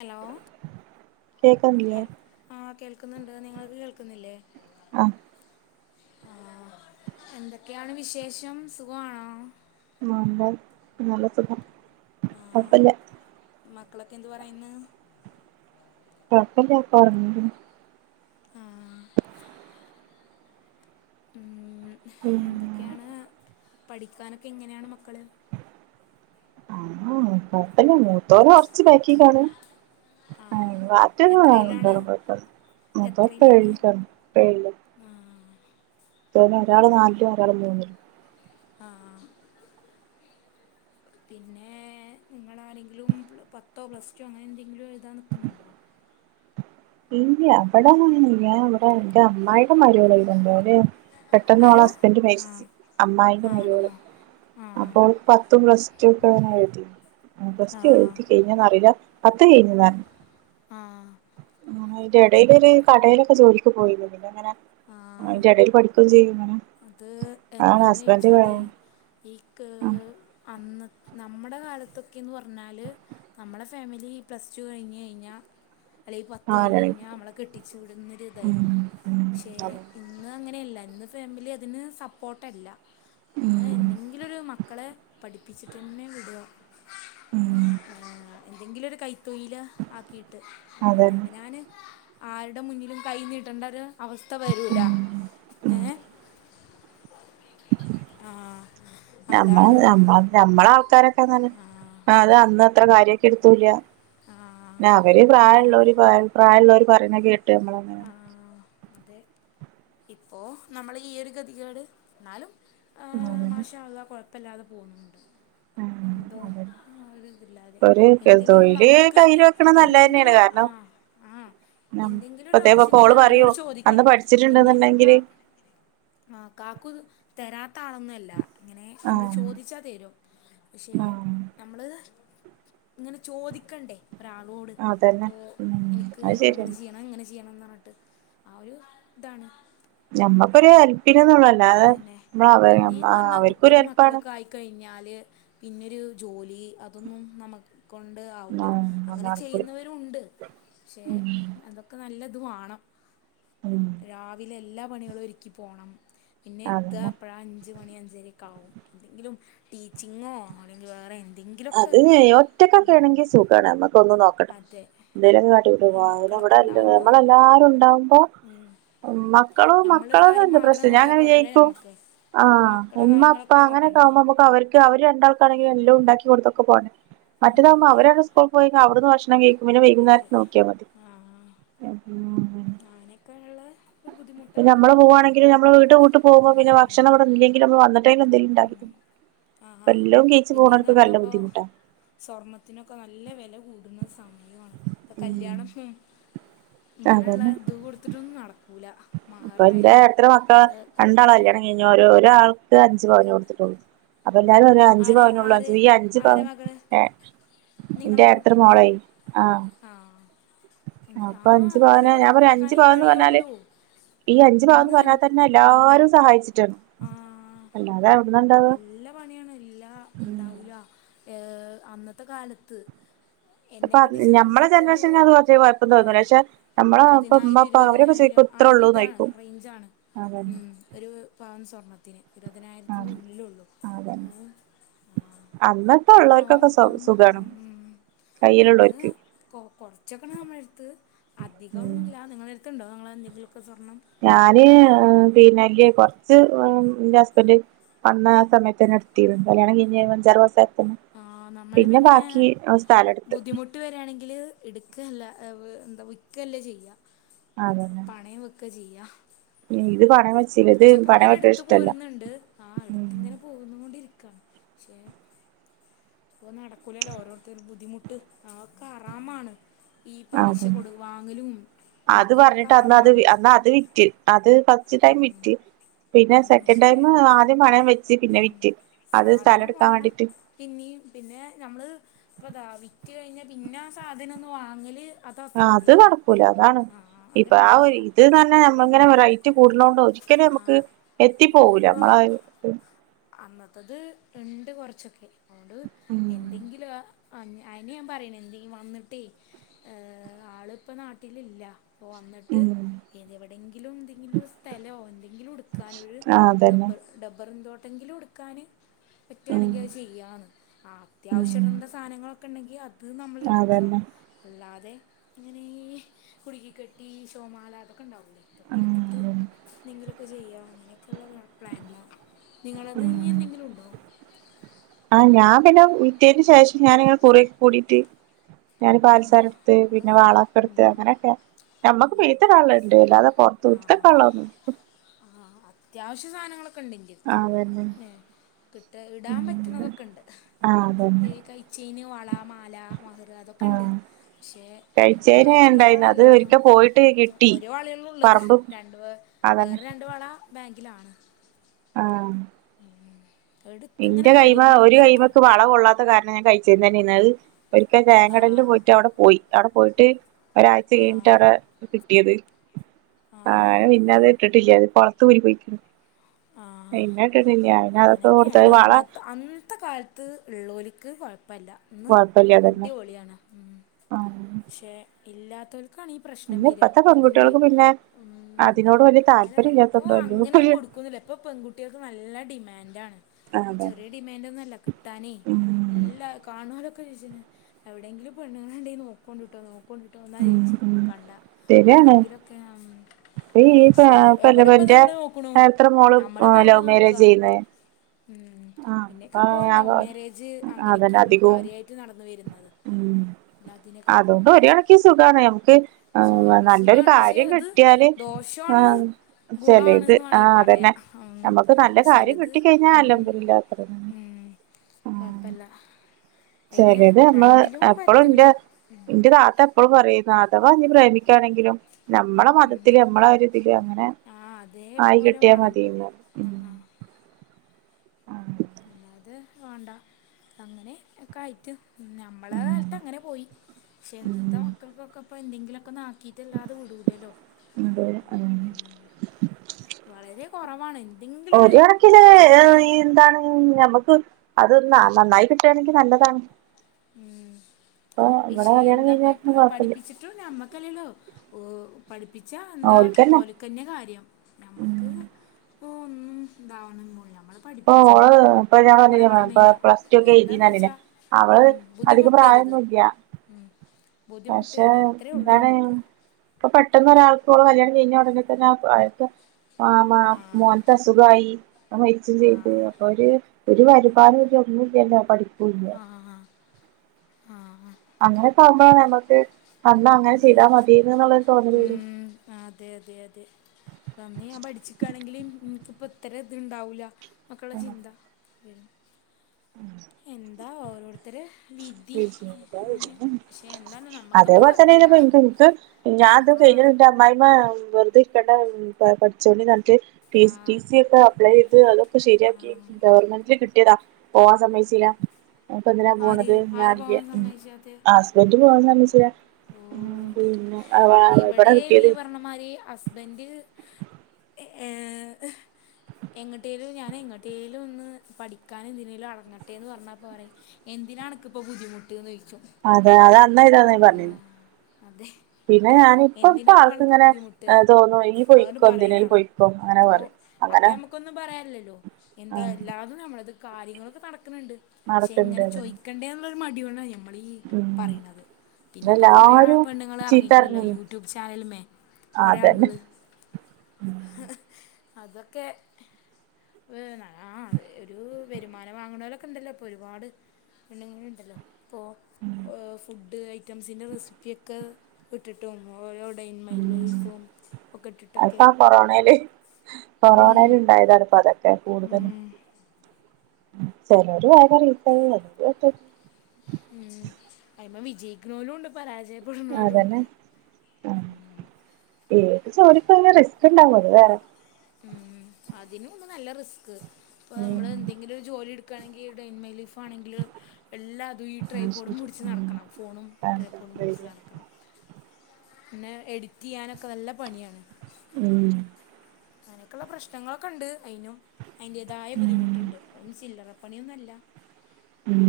Hello ആ കേൾക്കുന്നില്ലേ കേ- കേൾക്കുന്നുണ്ട് നിങ്ങൾക്ക് കേൾക്കുന്നില്ലേ ആ ആ എന്തൊക്കെയാണ് വിശേഷം സുഖമാണോ [unintelligible] നല്ല സുഖം കൊഴപ്പില്ല ക്കെന്ത് പറയന്ന് കുഴപ്പില്ല പറ ആ ഉം പിന്നെ എന്തൊക്കെയാണ് പഠിക്കാനൊക്കെ എങ്ങനെയാണ് മക്കള് കൊഴപ്പില്ല മൂത്തോള് കുറച്ച് ബാക്കിക്കാണ് ആ ബാക്കിയുള്ള എത്രയിലാണ് രണ്ടാളും കൊഴപ്പില്ല മുത്തോള് ഇപ്പോ എത്രയിലാണ് ഏഴിക്കാണ് ഇപ്പോ ഏഴില് ആ ഒരാള് നാലിലും ഒരാൾ മൂന്നിലും ആഹ പിന്നെ നിങ്ങള ആരെങ്കിലും പത്തോ പ്ലസ്ടു അങ്ങനെ എന്തെങ്കിലും എഴുതാൻ നിക്കുന്നുണ്ടോ ഇല്ല ഇവിടൊന്നും അങ്ങനെയില്ല ഇവിടെ എന്റെ അമ്മായിയുടെ മരുമോള് എഴുതുന്നുണ്ട് അവര് പെട്ടെന്നോളെ ആരോ ഹസ്ബൻഡ് ആ മരിച്ച് അമ്മായിന്റെ ആണോ മരുമോള് അപ്പോ ആ പത്തും പ്ലസ് ടു ഒക്കെങ്ങനെ എഴുതി പ്ലസ് ടു എഴുതി ആ കഴിഞ്ഞാന്നറിയില്ല പത്ത് കഴിഞ്ഞിങ്ങ ആഹ ഇതിന്റെ ഇടയിലൊരു കടയിലൊക്കെ ജോലിക്ക് പോയിരിന്നു അങ്ങനെ ആ അയ്‌ന്റെ ഇടയിൽ പഠിക്കൂ ചെയ്യും അങ്ങനെ അത് അതാണ് എന്താന്ന് ഹസ്ബൻഡ് ചോദിച്ചാല് ആഹ് ഈ ക്ക്‌ അന്ന് നമ്മുടെ കാലത്തൊക്കെയെന്ന് പറഞ്ഞാല് നമ്മുടെ ഫാമിലി പ്ലസ് ടു കഴിഞ്ഞ് കഴിഞ്ഞാൽ അല്ലെങ്കിൽ പത്ത് കഴിഞ്ഞ് കഴിഞ്ഞാൽ നമ്മളെ കെട്ടിച്ചു ഉം വിടുന്നൊരിതായിരുന്നു ഉം പക്ഷേ അതെ ഇന്ന് അങ്ങനെയല്ല ഇന്ന് ഫാമിലിയ അതിന് സപ്പോർട്ടല്ല ഇന്ന് ഉം എന്തെങ്കിലും ഒരു മക്കളെ പഠി പഠിച്ചിട്ടെന്നെ വിടുക ഉം [unintelligible] എന്തെങ്കിലും ഒരു കൈ തൊഴിൽ ആക്കിയിട്ട് അതന്നെ അതെ ഞാൻ ആരുടെ മുന്നിലും കൈ നീട്ടണ്ടത് അവസ്ഥ വരൂല ഉം ഏ നമ്മളെ അതാണ് നമ്മളെ നമ്മളെ ആൾക്കാരൊ ആ അത് അന്ന് അത്ര കാര്യാക്കി എടുത്തൂല്ല ആ അവര് അതാണ് പ്രായമുള്ളവര് പ്രായമുള്ളവര് ഇപ്പൊ നമ്മൾ ഈ ഒരു ഗതികേട് അപ്പൊ ആ അതന്നെ മാഷാ അള്ളാ കുഴപ്പം ഇല്ലാതെ പോകുന്നുണ്ട് എന്തോ അതന്നെ പിന്നെ ഒരു എങ്കിലും തൊഴില് നമ്മക്ക് കയ്യില് വെക്കണ നല്ലതന്നെയാണ് എന്തെങ്കിലും കാരണം ഇപ്പത്തേപ്പ ഓള് ആവിശ്യത്തിന് അവരുട് പറയും ചോദിക്കാൻ- അന്ന് [unintelligible] പിന്നെന്നു പഠിച്ചിട്ടുണ്ടെന്നുണ്ടെങ്കില് പറന്നാൽ [unintelligible] താരത്ത അളൊന്നും അല്ല ഇങ്ങനെ നമ്മളു ആഹ് ചോദിച്ചാൽ തരും ആഹ് ഇങ്ങനെ ചോദിക്കണ്ട എനിക്ക് ഒരാളോട് അതന്നെ ഉം എനിക്ക് അത് അങ്ങനെ ശരിയാണ് ചെയ്യണം ഇങ്ങനെ ചെയ്യണം എന്ന് - ആ ഇതാണ് ഞമ്മക്കൊരു ഒരു ഹെല്പ്പിന് എന്നുള്ളതല്ലാതെ പിന്നെ പിന്നെയെന്ന് അവർക്കൊരു ഹെൽപ്പാണ് യ് പിന്നൊരു ജോലി അതൊന്നും നമ്മക്ക് കൊണ്ട് ആവുല്ല അങ്ങനെ നടക്കൂല ചെയ്യുന്നവരുണ്ട് പക്ഷെ ഉം അതൊക്കെ നല്ലെ ന്തുവാണോ ഉം രാവിലെ എ ല്ലാ പണികളും ഒരുക്കി പോണം പിന്നെ എത്തുക അതന്നെ എപ്പഴാ അഞ്ച് ഞ്ച് മണി അഞ്ചരയൊക്കെയാകും എന്തെങ്കിലും ടീച്ചിങ്ങോ അല്ലെങ്കി വേറെ എ അതെ ഈ ഒറ്റയ്ക്കൊക്കെ ആണെങ്കി സുഖാണ് നമുക്ക് ഒന്നും നോക്കണ്ട അതെ എന്തെലുവൊക്കെ കാട്ടിക്കൂട്ടാം രാവിലെ മക്കളൊക്കെ ഇവിടെ അല്ലെ ഉണ്ടാവുമ്പോൾ നമ്മളെല്ലാരും ഉണ്ടാകുമ്പോ ഓ മക്കള് നമ്മളൊരു മക്കടേത് കാര്യം വല്ല്യ മാത്രം പ്രശ്നവില്ല നോക്കിയാൽ പോരല്ലോ ഞാങ്ങനെവിചാരിക്കും നമുക്ക് ആ നമുക്ക് മക്കളുടെ ഉമ്മ അപ്പ കാര്യങ്ങളൊക്കെ നോക്കണ്ടേ അങ്ങനെയൊക്കെയാകുമ്പം നമുക്ക് അവർക്ക് അവര് ഉണ്ടാക്കാണെങ്കിൽ വെല്ലോ ഉണ്ടാക്കി ളുപ്പവാണ് ആ മറ്റേതാകുമ്പോ അതെ അവരവരുടെ ഇഷ്ടം പോയി [unintelligible] എല്ലാം കേക്കും പിന്നെ അതെ വൈകുന്നേരം നോക്കിയാമതി ആ അ ഉം ഉം അങ്ങനെയൊക്കെ ഉള്ള ഒരു ഇപ്പോ ബുദ്ധിമുട്ടാണ് നമ്മള് പോവാണെങ്കില് നമ്മള് ഇവിടം വിട്ട് പോകുമ്പോ പിന്നെ വർഷങ്ങള് ഇവിടെ ഇല്ലെങ്കിലൊന്ന് വന്നിട്ട് ണ്ടാക്കിക്കും വല്ലതും ഏച്ച് പോകാന് എന്നാപോ സ്വർണത്തിനൊക്കെ നല്ല വെല കൂടുന്ന സമയമാണ് ഇപ്പൊ ഉം കല്യാണം അങ്ങനെ യുള്ള അതന്നെ ഇതു കൊടുത്തിട്ടൊന്നും നടക്കൂല്ല.. ഇപ്പൊ എന്തെ എത്ര മക്കളാ രണ്ടാള കല്യാണം കൊടുക്കലായാലും കഴിഞ്ഞ് ഒരാളെ [unintelligible] അഞ്ച് പവന് കൊടുത്തിട്ടുള്ളൂ അപ്പൊ എല്ലാരും ഒരു അഞ്ചു ആരെ പവന ഉള്ള ആരെ ഈ അഞ്ചു ആരെ പവൻ മകള് ഏ നിങ്ങളെ എന്റെ എത്ര കുട്ടിൻ്റെ നാളായി ആഹ ആ ഉം, ആ അപ്പൊ അഞ്ചു അത്ര പവന ഞാൻ പറയും ഒരു അഞ്ചു കൊടുക്കാനേ പവൻന്ന് പറഞ്ഞാല് കഴിയുള്ളൂ ഈ അഞ്ചു ഇന്ന് പവനെന്ന് പറഞ്ഞാൽ അഞ്ച് തന്നെ ഉം, എല്ലാരും സഹായിച്ചിട്ടാണ് ആ അല്ലാതെ എവിടുന്നാ ഇണ്ടാവാ നല്ല പണിയാണ് എല്ലാ ഉം ഉണ്ടാവൂല്ല ഏ അന്നത്തെ കാലത്ത് എന്നെ ഇപ്പൊ കെട്ടിച്ച കാലത്ത് ഞമ്മളെ ഇപ്പോരു ജനറേഷന് അത് കുറച്ച് കുഴപ്പം ആ തോന്നൂല പക്ഷെ നമ്മളെ ഇപ്പ ഉമ്മ പതിനായിരം ഉപ്പ അവരൊക്കെ ഇരുപതിനായിരം ചോദിക്കും ആ ഇത്ര ഒര് ഉള്ളൂന്ന് ഇതാണ് ചോദിക്കും റേഞ്ചാണ് അതന്നെ ഒരു പവൻ സ്വർണ്ണ [inaudible] [unintelligible] ആഹ് ഉള്ളിലൊള്ളു ആ അതന്നെ അന്നത്തെ ഇത്ര പവം ഉള്ളവർക്കൊക്കെ സു വാങ്ങാ സുഖാണ് ഉം ഉം അന്ന് കയ്യിലുള്ളോർക്ക് കൊറച്ചൊക്കെ നമ്മളേട്ത്ത് അധികം ഒന്നുല്ല നിങ്ങളേ ത്ത്ണ്ടോ നിങ്ങളെന്തെങ്കിലും ഞാന് ആ പിന്നെ കൊറച്ച് മ്മ് എന്റെ ഹസ്ബൻഡ് വന്ന ആ സമയത്ത് തന്നെ എട്ത്തിരുന്നു കല്യാണം കഴിഞ്ഞ അഞ്ചാറ് മാസ ആ നമ്മള് പിന്നെ സ്ഥലം എടുത്ത് ബുദ്ധിമുട്ട് വരാണെങ്കിൽ എട് ക്കല്ല എന്താ വിക്ക്ല്ല ചെയ്യാ അതെല്ലേ ക്കെ ചെയ്യാ ഇത് കൊറച്ചൊക്കെ പണയം വെക്കണ ഇങ്ങനെട്ത്ത് ഇഷ്ടല്ല പോരുന്നുണ്ട്. ആ ഉം ഇട്ത്ത്ങ്ങനെ പൊന്നോണ്ടിരിക്ക ക്ഷേ ഇപ്പോ നടക്കുലല്ലോ ഓരോര്ത്തരു ബുദ്ധിമു അതോക്കെ ഹറാമാണ് ഈ പലിശ അതെ കൊടു വാങ്ങലും അത് കൊടുക്കലൊക്കെ പറഞ്ഞിട്ട് അന്ന്ത് ഹറാമാണ് അ അത് വിറ്റ് അത് പ [unintelligible] വിറ്റ് പിന്നെ ഉം സെക്കൻഡ് പക്ഷേ ടൈം ആദ്യം പണയം വെച്ച് പിന്നെ ഉം വിറ്റ് അത് സ്ഥലം സാധനം എടുക്കാൻ വാണം വേണ്ടിട്ട് പിന്നിം പിന്നെ നമ്മള് ഇപ്പതാ വി റ്റ് കഴിഞ്ഞാ പിന്നെ ആ സാധനൊന്ന് വാങ്ങൽ ആ അത് നടണക്കൂല അതാണ് ഇപ്പൊ ആ ഒരു അത്ണ്ടാവൂല ഇത് നമ്മ ഇങ്ങനെ റൈറ്റ് കൂട്ണോട് ഒരിക്കലും നമക്ക് ആഹ് എത്തി പോകൂല നമ്മളാത് അന്നത്തത്ണ്ട് കൊറച്ചൊക്കെ അത് ഉം എന്തെങ്കിലും ആ ആ അയിന് ഞാൻ പറായ്ണേ എന്തേം വന്ന്ട്ടേ ഏ ആള്പ്പം നാട്ടിലില്ല അപ്പോ വന്ന്ട്ട് ഉം ഏതോ എവിടെയെങ്കിലും ന്തെങ്കിലും സ്ഥലൊ എന്തെങ്കിലും ഇട് ക്കാനൊരു ആഹ് അതന്നെ ഡബർ ഡബ്ബറ് തോ എന്തെങ്കിലുട്ക്കാൻ ഉം പറ്റാണെങ്കി അത് ചെയ്യാന്ന് അത്യാവശ്യ ഉം ഇടേണ്ട സാധനങ്ങളൊ ക്കെണ്ടെങ്കി അ ത് നമ്മളെട്ക്ക അതന്നെ അല്ലാതെ ഇങ്ങനെ കുട്ക്കി കെട്ടി ഷോ മാലാക തൊക്കേണ്ടാവുല്ലേ ഇതോക്കെട്ത്ത്ട്ട് ഉം എന്തെങ്കിലും ഉ ചെയ്യുക പ്ലാനല്ല നിങ്ങളത് ഇനി ഉം എന്തെങ്കിലും ഉണ്ടോ ആഹ് ഞാൻ പിന്നെ വിറ്റേന് ശേഷം ഞാനിങ്ങനെ കുറക്കെ കൂടിട്ട് ഞാൻ ആ പാതസൊരം എടുത്ത് അത് പിന്നെ വളൊക്കെ എടുത്ത് ഉം. അങ്ങനെയൊക്കെയ നമ്മക്ക് പെയ്ത്ത കള്ളുണ്ട് അല്ലാതെ പൊറത്ത ആ വിടുത്ത ആ കള്ളൊന്ന അത്യാവശ്യ സാധനങ്ങൾക്ക ക്കണ്ട് ഇൻന്റെ അടുത്ത് അതന്നെ കിട്ട ഇടാൻ ഉം പറ്റുന്നതൊക്കെ ഉണ്ട് ആഹ് ഈ അതന്നെ കൈച്ചേന് വള മാല മഹർ അതൊക്കെ ഉണ്ട് ആഹ് പക്ഷേ കഴിച്ചേന് ഇണ്ടായിന്ന് അത് വേറള്ളതാണല്ലാത്ത ഒരിക്ക പോയിട്ട് കിട്ടി ഒരു വളയ ഉള്ളത് പറമ്പ് രണ്ട് അതന്നെ വേറെ രണ്ട് വള ആങ്കിലാണ് ആ എടുത്തിങ്ങനെ എന്റെ കൈമ ഒരു പോരുന്നുകൊണ്ടിരിക്ക കൈമക്ക് വള കൊള്ളാത്ത കാരണം ഞാൻ കഴ കൈയ് ചെയിൻ തന്നെ ഇടൽ ഒരിക്കൽ ആ തേങ്ങടലിൽ പോയിട്ട് അവിടെ പോയി അവിടെ പോയിട്ട് ഒരാഴ്ച ആ കഴിഞ്ഞിട്ട് അവിടെ കിട്ടിയത് ആ പിന്നെ അത് ഇട്ടിട്ടില്ല പുറത്തു ഊരി പോയിക്കണ് [unintelligible] കൊടുത്തത് അനൊക്കെയാണ് വള അന്നത്തെ അന്നത്തെ കാലത്ത് ഉള്ളോലി ക്ക് വ അപ്പല്ല ഇന്ന് കൊഴപ്പല്ല അതന്നെ അടിപൊളിയാണ് ആഹ് പക്ഷേ ഇല്ലാത്തൊരു പ്രശ്നം പിന്നെ വര ഇപ്പത്തെ എന്ന പെൺകുട്ടികൾക്ക് പിന്നെ അതിനോട് വലിയ അല്ല താല്പര്യം ഇപ്പോ ഇല്ലാത്തോണ്ടോ അല്ലെങ്കിപ്പോ അങ്ങനൊന്ന് കൊടുക്കുന്നില്ല ഇപ്പ പെൺകുട്ടികൾക്ക് നല്ല ടി നല്ലാണ് അതെ ചെറിയ ടിമാൻ്റ് ഒന്നും അല്ല കിട്ടാനെ ഉം എല്ലാർക്കും ആണൊക്കെോിച്ചി എവിടെയെങ്കിലും പെണ്ണുങ്ങൾ ഉണ്ടെങ്കി നോണ്ടിട്ടോ കൊണ്ടട്ട് വന്നാ ഉം ചോയിച്ച ഉം കണ്ട ശരിയാണ് ആരെങ്കിലുമൊക്കെ ഈ പക്ഷേ എവിടെപ്പം കൊല്ലവന്റെ നമ്മൾ നോക്കണു എത്ര മോള് നമ്മളിപ്പോൾ എവിടെ ലവ് നോക്കുക മോരേജ് ചെയ്യുന്നു ന്നെ ഉം പിന്നെക്കെ അപ്പ ലവ് മാരേജ് അതന്നെ അങ്ങനൊക്കെയാണല്ലോ അധികവും കാര്യമായിട്ട് നടന്ന് വരുന്നത് ഉം എല്ലാത്തിെക്കാട്ടിലും അതുകൊണ്ട് ഒരു കണക്ക് സുഖാണ് നമുക്ക് സുഖ നല്ലൊരു സുഖമാണ് പക്ഷെ കാര്യം അത് കിട്ടിയാല് ദോഷമാണ് ആഹ് ചെലേത് ഗുണമാണ്ന്ന് വേണെങ്കിൽ പറയാ ഉം കാര്യ കിട്ടി കഴിഞ്ഞാലല്ല ത്ര ആ കുഴപ്പമില്ല അതിന് ചെലത് നമ്മള് രണ്ടിലും എപ്പോളും പറ്റൂല എന്റെ എന്റെ താത്ത എപ്പോൾ പറയും അഥവാ നീ പ്രേമിക്കാണെങ്കിലും നമ്മളെ മതത്തില് നമ്മള ആ ഒരിതില് അങ്ങനെ ആ ആയി അതേപോലെ കിട്ടിയാൽ വേണം മതിന്ന് അല്ലാതെ വേണ്ട അ അങ്ങനെ ഒക്കെ ആയിട്ട് നമ്മളെ കാലത്ത് അങ്ങനെ പോയി പക്ഷെ ഇന്നത്തെ മക്കൾക്കൊക്കെ ഇപ്പോ എന്തെങ്കിലൊക്കെ അതെ അതെ വളരെ കുറവാണ് എന്തെങ്കിലും ഒരു ഒരുകണക്കിന് ചെറിയ എന്താണ് ഞമ്മക്ക് അതൊന്നാ നന്നായി കിട്ടുകവായാണെങ്കിൽ നല്ലതാണ് ഉം ഇപ്പൊ ഇവിടെ പക്ഷെ കല്യാണം എന്താപ്പ കഴിഞ്ഞാ കൊഴപ്പല്ല പഠിപ്പിച്ചിട്ടും ഞമ്മക്കല്ലേല്ലോ പഠിപ്പിച്ച എന്താ ഓൽക്കന്നെ ഓലക്കന്നെ കാര്യം ഞമ്മക്ക് ഇപ്പോൾ ഒന്നും ഇതാവണം ഒന്നൂല്ല ഇപ്പൊ ഓള് ഇപ്പൊ ഞാൻന്നി ഇപ്പ ചെയ്യുക പ്ലസ് ടു ഒക്കെ എന്താന്ന് എഴതിന്നില്ലേ വെച്ചാ അവള് ഉം, അധികം പ്രായം ബുദ്ധിമുട്ടരുത് നോക്കിയ ഉം. പക്ഷെ ബുദ്ധിമുട്ടരുത് അത്രേ ഉള്ളൂ എന്താണ് നമുക്ക് ഇപ്പൊ പെട്ടെന്നൊരാൾക്ക് ഓള കല്യാണം കഴിഞ്ഞ ഉടനെ തന്നെ [unintelligible] ആ മോന്ക്ക് അസുഖമായി ആ ചെയ്ത് അപ്പൊ ഒരു വരുമാനവുമില്ല ഒന്നും ഇല്ലല്ലോ പഠ ആഹ് ആഹ് ആഹ് അങ്ങനെ പോകുമ്പോഴ നമ്മക്ക് അന്ന് അതെ ഉ വരും അതെ അതെ അതെ നമ്മി ഞാൻ പഠിച്ചിക്കാണെങ്കിൽ ഇന്ന് ഇപ്പ ഇത്ര ഇത് ഇണ്ടാവൂല്ല മക്കള ചിന്ത [inaudible] ഉം അതാ ഓരോരുത്തര് വിധി അങ്ങനെ പക്ഷെ എന്താലും നമുക്ക് പോവാ നക്ക് ഞാനെന്തൊ കഴിഞ്ഞ എന്റെ അമ്മായിമ്മ വെറുതെ ഇരിക്കണ്ട പഠിച്ചോണ്ടി ആ ടി സി ഒക്കെ അപ്ലൈ ചെയ്ത് അതൊക്കെ ആ. ശരിയാക്കി ഗവൺമെന്റിൽ കിട്ടിയതാ പോവാൻ സമ്മയിച്ചില്ല അപ്പൊ എതിനാ പോ ആര് ആരെ പോകാൻ സമ്മതിച്ചാത്ത ഹസ്ബൻഡ് സാ മച [unintelligible] ഉം ഇവിടെ ഈ പറർണമാര് ഹസ്ബൻഡ് ഏ എങ്ങോട്ടേലും ഞാൻ എങ്ങോട്ടേലും ഒന്ന് പഠിക്കാന എന്തിനേലും അറങ്ങട്ടെ എന്ന് പറഞ്ഞാൽപ്പോൾ പറയും എന്തിനാണ്ണക്ക ഇപ്പോൾ ബുദ്ധിമുട്ട്ന്ന് ചോയിക്കും അതെ അത എന്നാ ഇതാ പറഞ്ഞന്ന് അതെ പിന്നെ ഞാനിപ്പ ഇപ്പൊ എന്തിനാപ്പ ആർക്ക അനക്ക് ഇങ്ങനെ ബുദ്ധിമുട്ട് തോന്നും ഈ അതോണ്ട് പൊയ്ക്കോ എന്തിനതിനൽ പറയുന്നാള് പൊയ്ക്കോ അങ്ങനെ അപ്പോ പറയും അപ്പ അങ്ങനെ നമുക്കൊന്നും പറയാനില്ലല്ലോ ആ എന്താ എല്ലാതും നമ്മളത് കാര്യങ്ങളൊക്കെ നടക്ക ണ്ട് പക്ഷെ എങ്ങനെ അതന്നെ ചോദിക്കണ്ടേ എന്നുള്ള മടിയോട ന മ്മളെ ഉം പറയുന്നത് പിന്നെ ഇപ്പ കൊറെേ എല്ലാരും പെണ്ണുങ്ങൾ ഇറങ്ങിക്കോളല്ലോ ചീത്തറിഞ്ഞീനി യൂട്യൂബ് ചാനൽമേ ആഹ് കുറെ അതന്നെ ആളുകള് അതൊക്കെ വ ആ ഒരു വരുമാനം വാങ്ങണലൊക്കെ ഉണ്ടല്ലോ ഇപ്പൊ ഒരുപാട് പെണ്ണുങ്ങ ഉണ്ടല്ലോ പ്പോൾ [unintelligible] ഫുഡ്‌ ഐറ്റംസിന്റെ റെസിപ്പിയക്കെ [unintelligible] ഇട്ടിട്ടും ഒ ഉം ഒക്കെ ഇട്ടിട്ടൊക്കെ അപ്പ കൊറോണൽ ഉം കൊറോണൽ ഇണ്ടായതാണ്പ്പ അതൊക്കെ കൂടുതലും ഉം ചിലരു [unintelligible] ഉം ആയിമ [unintelligible] ജയിക്കുന്നോലുണ്ട് പരാജയപ്പെടുന്നവരുണ്ട് അതന്നെ ആഹ് ഏത് ജോലിക്കും അതിന്റെ റിസ്ക് ഇണ്ടാവുല്ലോ വേറെ ഉം അതിനും ഒന്ന് നല്ല റിസ് ക്ക് ഇപ്പ നമ്മള് ഉം എന്തെങ്കിലും ഒരു ജോലി എടു ക്കണമെകില്ലേ ഡേ മൈ ലൈഫ് ഇപ്പോ ആണെങ്കില് എല്ലാ അതും ഈ ട്രേ അത് പോഡും പിടിച്ച് നടക്കണം ഫോണും ട്രേ പോഡും ശരി പിടിച്ച് നടക്കണം പിന്നെ എഡിറ്റ് ചെയ്യാനൊക്കെ നല്ല പണിയാണ് ഉം അങ്ങനെയൊക്കെയുള്ള പ്രശ്നങ്ങളൊക്കെ ഉണ്ട് അയിനും അതിന്റേതായ ഉം ബുദ്ധിമുട്ടുണ്ട് ചില്ലറ പണിയൊന്നുല്ല ഉം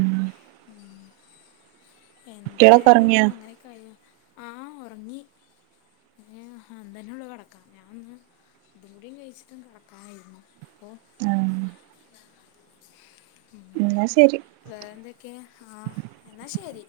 ട്ടികളെയൊക്കെ എന്തായാലും ഉറങ്ങിയോ അങ്ങനെയൊക്കെ ആയ ആ ഉറങ്ങി അന്തന്നെ ഉള്ളൂ കിടക്കാം ഞാനൊന്ന് അതും കൂടും കഴിച്ചിട്ടും കിടക്കാനായിരുന്നു അപ്പൊ ആഹ് എന്നാ ശരി വേറെന്തൊക്കെ ആ എന്ന ശെരി